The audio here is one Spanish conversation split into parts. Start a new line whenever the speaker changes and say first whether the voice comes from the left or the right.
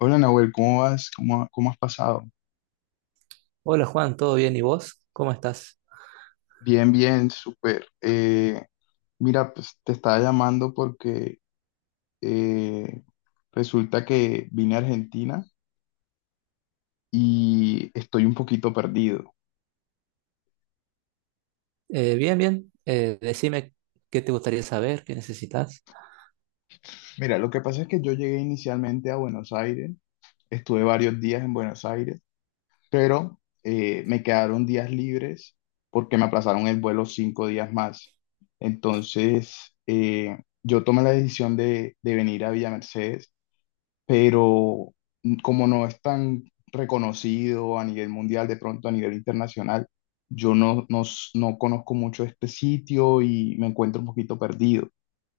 left: Hola Nahuel, ¿cómo vas? ¿Cómo has pasado?
right: Hola Juan, ¿todo bien? ¿Y vos? ¿Cómo estás?
left: Bien, bien, súper. Mira, pues te estaba llamando porque eh, resulta que vine a Argentina y estoy un poquito perdido.
right: Bien, bien. Decime qué te gustaría saber, qué necesitas.
left: Mira, lo que pasa es que yo llegué inicialmente a Buenos Aires, estuve varios días en Buenos Aires, pero me quedaron días libres porque me aplazaron el vuelo 5 días más. Entonces, yo tomé la decisión de venir a Villa Mercedes, pero como no es tan reconocido a nivel mundial, de pronto a nivel internacional, yo no conozco mucho este sitio y me encuentro un poquito perdido.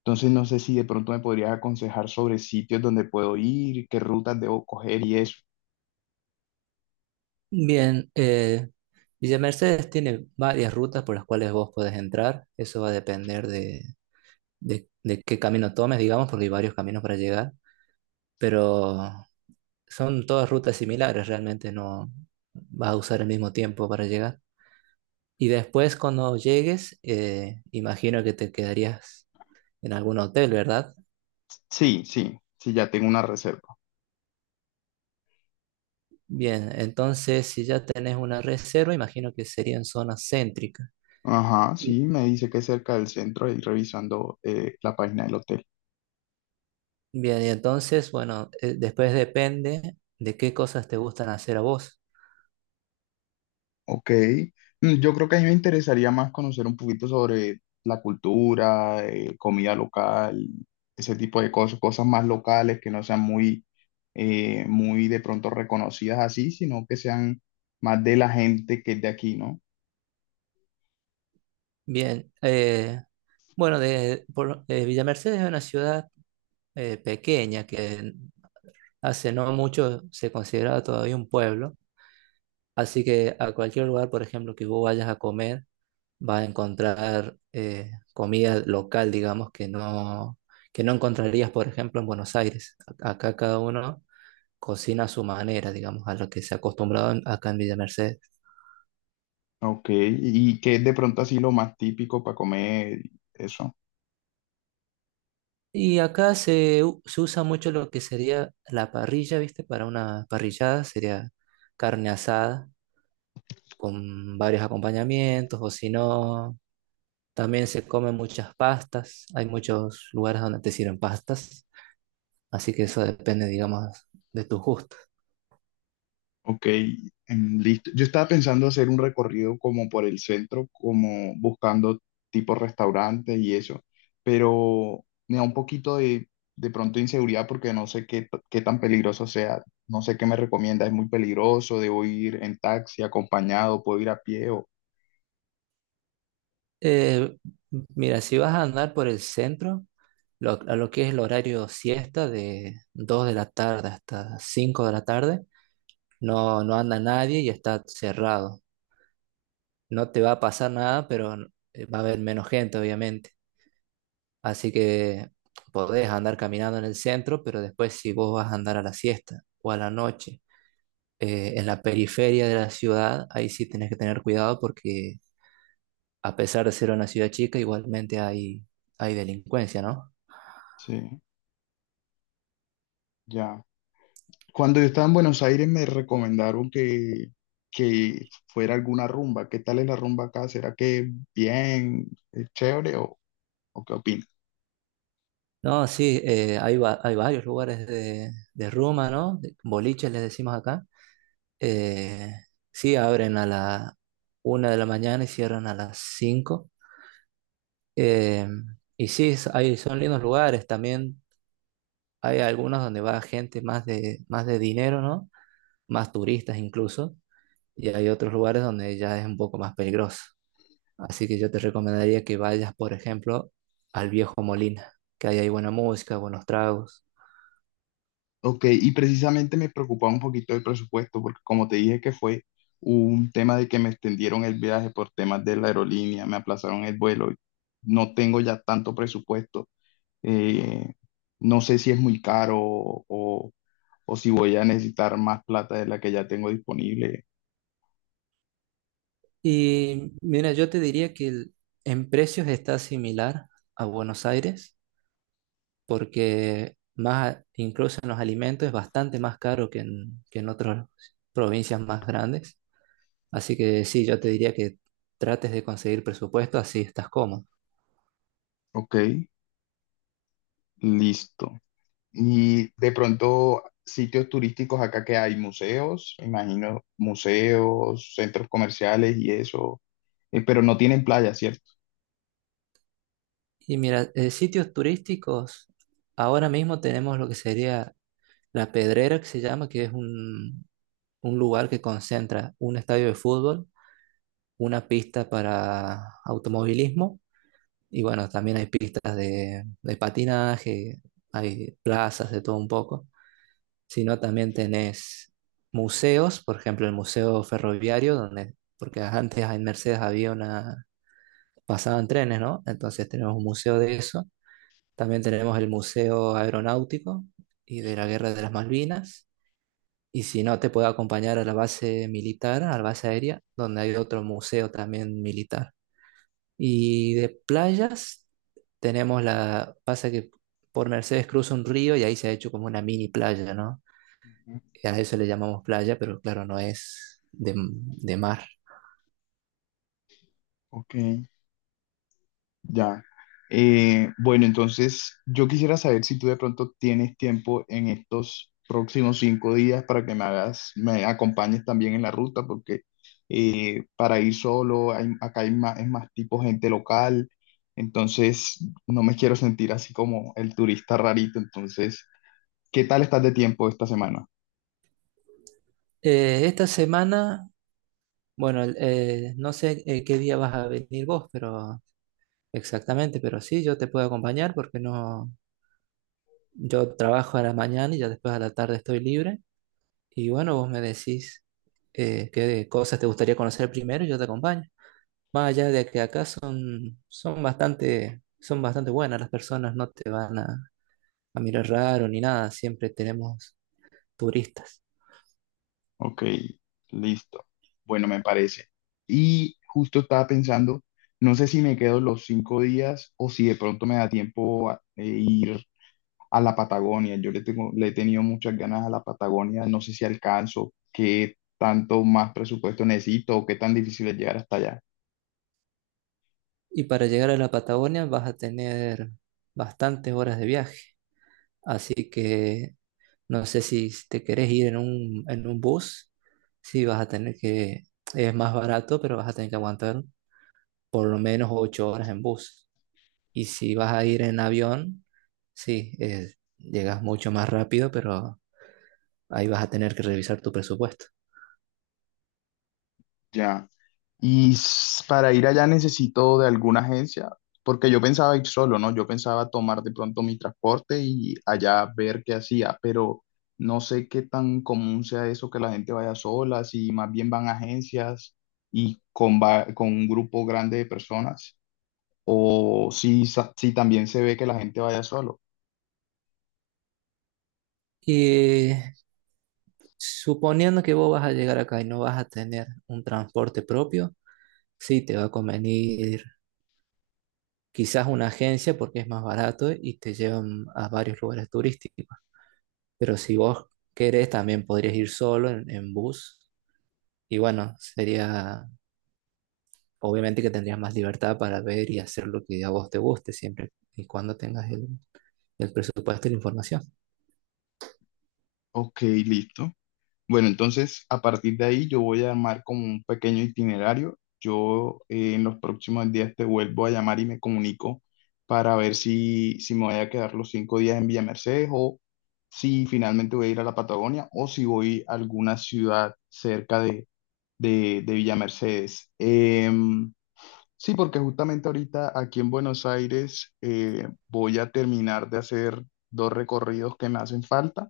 left: Entonces no sé si de pronto me podrías aconsejar sobre sitios donde puedo ir, qué rutas debo coger y eso.
right: Bien, Villa Mercedes tiene varias rutas por las cuales vos podés entrar. Eso va a depender de qué camino tomes, digamos, porque hay varios caminos para llegar. Pero son todas rutas similares, realmente no vas a usar el mismo tiempo para llegar. Y después cuando llegues, imagino que te quedarías en algún hotel, ¿verdad?
left: Sí, sí, sí, ya tengo una reserva.
right: Bien, entonces si ya tenés una reserva, imagino que sería en zona céntrica.
left: Ajá,
right: Y-
left: sí, me dice que es cerca del centro y revisando la página del hotel.
right: Bien, y entonces, bueno, después depende de qué cosas te gustan hacer a vos.
left: Ok. Mm, yo creo que a mí me interesaría más conocer un poquito sobre la cultura, comida local, ese tipo de cosas, cosas más locales que no sean muy, muy de pronto reconocidas así, sino que sean más de la gente que es de aquí, ¿no?
right: Bien, bueno, Villa Mercedes es una ciudad pequeña que hace no mucho se consideraba todavía un pueblo, así que a cualquier lugar, por ejemplo, que vos vayas a comer, va a encontrar comida local, digamos, que no encontrarías, por ejemplo, en Buenos Aires. Acá cada uno cocina a su manera, digamos, a lo que se ha acostumbrado acá en Villa Mercedes.
left: Ok, y que es de pronto así lo más típico para comer, eso.
right: Y acá se usa mucho lo que sería la parrilla, ¿viste? Para una parrillada sería carne asada con varios acompañamientos, o si no, también se comen muchas pastas. Hay muchos lugares donde te sirven pastas, así que eso depende, digamos, de tus gustos.
left: Ok, em, listo. Yo estaba pensando hacer un recorrido como por el centro, como buscando tipo restaurantes y eso, pero me da un poquito de pronto inseguridad porque no sé qué tan peligroso sea. No sé qué me recomienda. ¿Es muy peligroso? ¿Debo ir en taxi, acompañado? ¿Puedo ir a pie? O...
right: Eh, Mira, si vas a andar por el centro, a lo que es el horario siesta de 2 de la tarde hasta 5 de la tarde, no, no anda nadie y está cerrado. No te va a pasar nada, pero va a haber menos gente, obviamente. Así que podés andar caminando en el centro, pero después si vos vas a andar a la siesta o a la noche, en la periferia de la ciudad, ahí sí tenés que tener cuidado porque a pesar de ser una ciudad chica, igualmente hay delincuencia, ¿no?
left: Sí, ya. Cuando yo estaba en Buenos Aires me recomendaron que fuera alguna rumba. ¿Qué tal es la rumba acá? ¿Será que bien, es chévere o qué opinas?
right: No, sí, hay, hay varios lugares de rumba, ¿no? Boliches les decimos acá. Eh, sí, abren a la 1 de la mañana y cierran a las 5. Eh, y sí, hay, son lindos lugares. También hay algunos donde va gente más de dinero, ¿no? Más turistas incluso. Y hay otros lugares donde ya es un poco más peligroso. Así que yo te recomendaría que vayas, por ejemplo, al Viejo Molina, que ahí hay buena música, buenos tragos.
left: Ok, y precisamente me preocupaba un poquito el presupuesto, porque como te dije que fue un tema de que me extendieron el viaje por temas de la aerolínea, me aplazaron el vuelo, no tengo ya tanto presupuesto, eh, no sé si es muy caro o si voy a necesitar más plata de la que ya tengo disponible.
right: Y mira, yo te diría en precios está similar a Buenos Aires, porque incluso en los alimentos es bastante más caro que en otras provincias más grandes. Así que sí, yo te diría que trates de conseguir presupuesto, así estás cómodo.
left: Ok, listo. Y de pronto, sitios turísticos acá que hay museos, me imagino museos, centros comerciales y eso, pero no tienen playa, ¿cierto?
right: Y mira, sitios turísticos, ahora mismo tenemos lo que sería La Pedrera, que se llama, que es un lugar que concentra un estadio de fútbol, una pista para automovilismo. Y bueno, también hay pistas de patinaje, hay plazas de todo un poco, sino también tenés museos, por ejemplo, el Museo Ferroviario, donde, porque antes en Mercedes había una, pasaban trenes, ¿no? Entonces tenemos un museo de eso. También tenemos el Museo Aeronáutico y de la Guerra de las Malvinas. Y si no, te puedo acompañar a la base militar, a la base aérea, donde hay otro museo también militar. Y de playas tenemos la, pasa que por Mercedes cruza un río y ahí se ha hecho como una mini playa, ¿no? Y a eso le llamamos playa, pero claro, no es de mar.
left: Ok, ya. Bueno, entonces yo quisiera saber si tú de pronto tienes tiempo en estos próximos 5 días para que me hagas, me acompañes también en la ruta, porque para ir solo, acá hay más, es más tipo gente local, entonces no me quiero sentir así como el turista rarito. Entonces, ¿qué tal estás de tiempo esta semana?
right: Esta semana, bueno, no sé qué día vas a venir vos, pero exactamente, pero sí, yo te puedo acompañar porque no, yo trabajo a la mañana y ya después a la tarde estoy libre. Y bueno, vos me decís qué cosas te gustaría conocer primero y yo te acompaño. Vaya, de que acá son, son bastante buenas las personas, no te van a mirar raro ni nada, siempre tenemos turistas.
left: Ok, listo. Bueno, me parece. Y justo estaba pensando, no sé si me quedo los 5 días o si de pronto me da tiempo a ir a la Patagonia. Yo le tengo, le he tenido muchas ganas a la Patagonia. No sé si alcanzo, qué tanto más presupuesto necesito o qué tan difícil es llegar hasta allá.
right: Y para llegar a la Patagonia vas a tener bastantes horas de viaje, así que no sé si te querés ir en un bus, sí vas a tener que, es más barato, pero vas a tener que aguantar por lo menos 8 horas en bus. Y si vas a ir en avión, sí, llegas mucho más rápido, pero ahí vas a tener que revisar tu presupuesto.
left: Ya. Y para ir allá necesito de alguna agencia, porque yo pensaba ir solo, ¿no? Yo pensaba tomar de pronto mi transporte y allá ver qué hacía, pero no sé qué tan común sea eso que la gente vaya sola, si más bien van a agencias y con un grupo grande de personas, o si también se ve que la gente vaya solo.
right: Y suponiendo que vos vas a llegar acá y no vas a tener un transporte propio, sí te va a convenir quizás una agencia porque es más barato y te llevan a varios lugares turísticos. Pero si vos querés, también podrías ir solo en bus. Y bueno, sería obviamente que tendrías más libertad para ver y hacer lo que a vos te guste siempre y cuando tengas el presupuesto y la información.
left: Ok, listo. Bueno, entonces a partir de ahí yo voy a armar como un pequeño itinerario. Yo, en los próximos días te vuelvo a llamar y me comunico para ver si me voy a quedar los 5 días en Villa Mercedes o si finalmente voy a ir a la Patagonia o si voy a alguna ciudad cerca de Villa Mercedes. Em, sí, porque justamente ahorita aquí en Buenos Aires voy a terminar de hacer dos recorridos que me hacen falta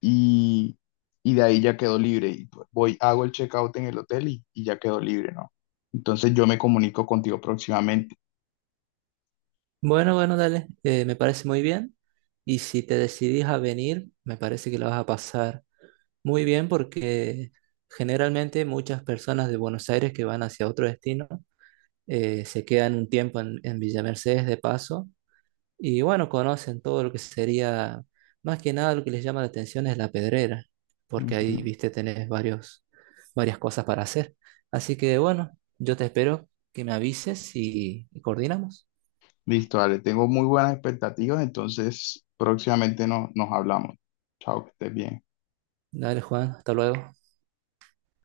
left: y, y de ahí ya quedo libre. Y pues voy, hago el checkout en el hotel y ya quedo libre, ¿no? Entonces yo me comunico contigo próximamente.
right: Bueno, bueno, dale, me parece muy bien. Y si te decidís a venir, me parece que la vas a pasar muy bien porque generalmente muchas personas de Buenos Aires que van hacia otro destino se quedan un tiempo en Villa Mercedes de paso y bueno, conocen todo lo que sería, más que nada lo que les llama la atención es la Pedrera, porque ahí,
left: Ujú.
right: viste, tenés varios, varias cosas para hacer. Así que bueno, yo te espero que me avises y coordinamos.
left: Listo, dale, tengo muy buenas expectativas, entonces próximamente no, nos hablamos. Chao, que estés bien.
right: Dale, Juan, hasta luego.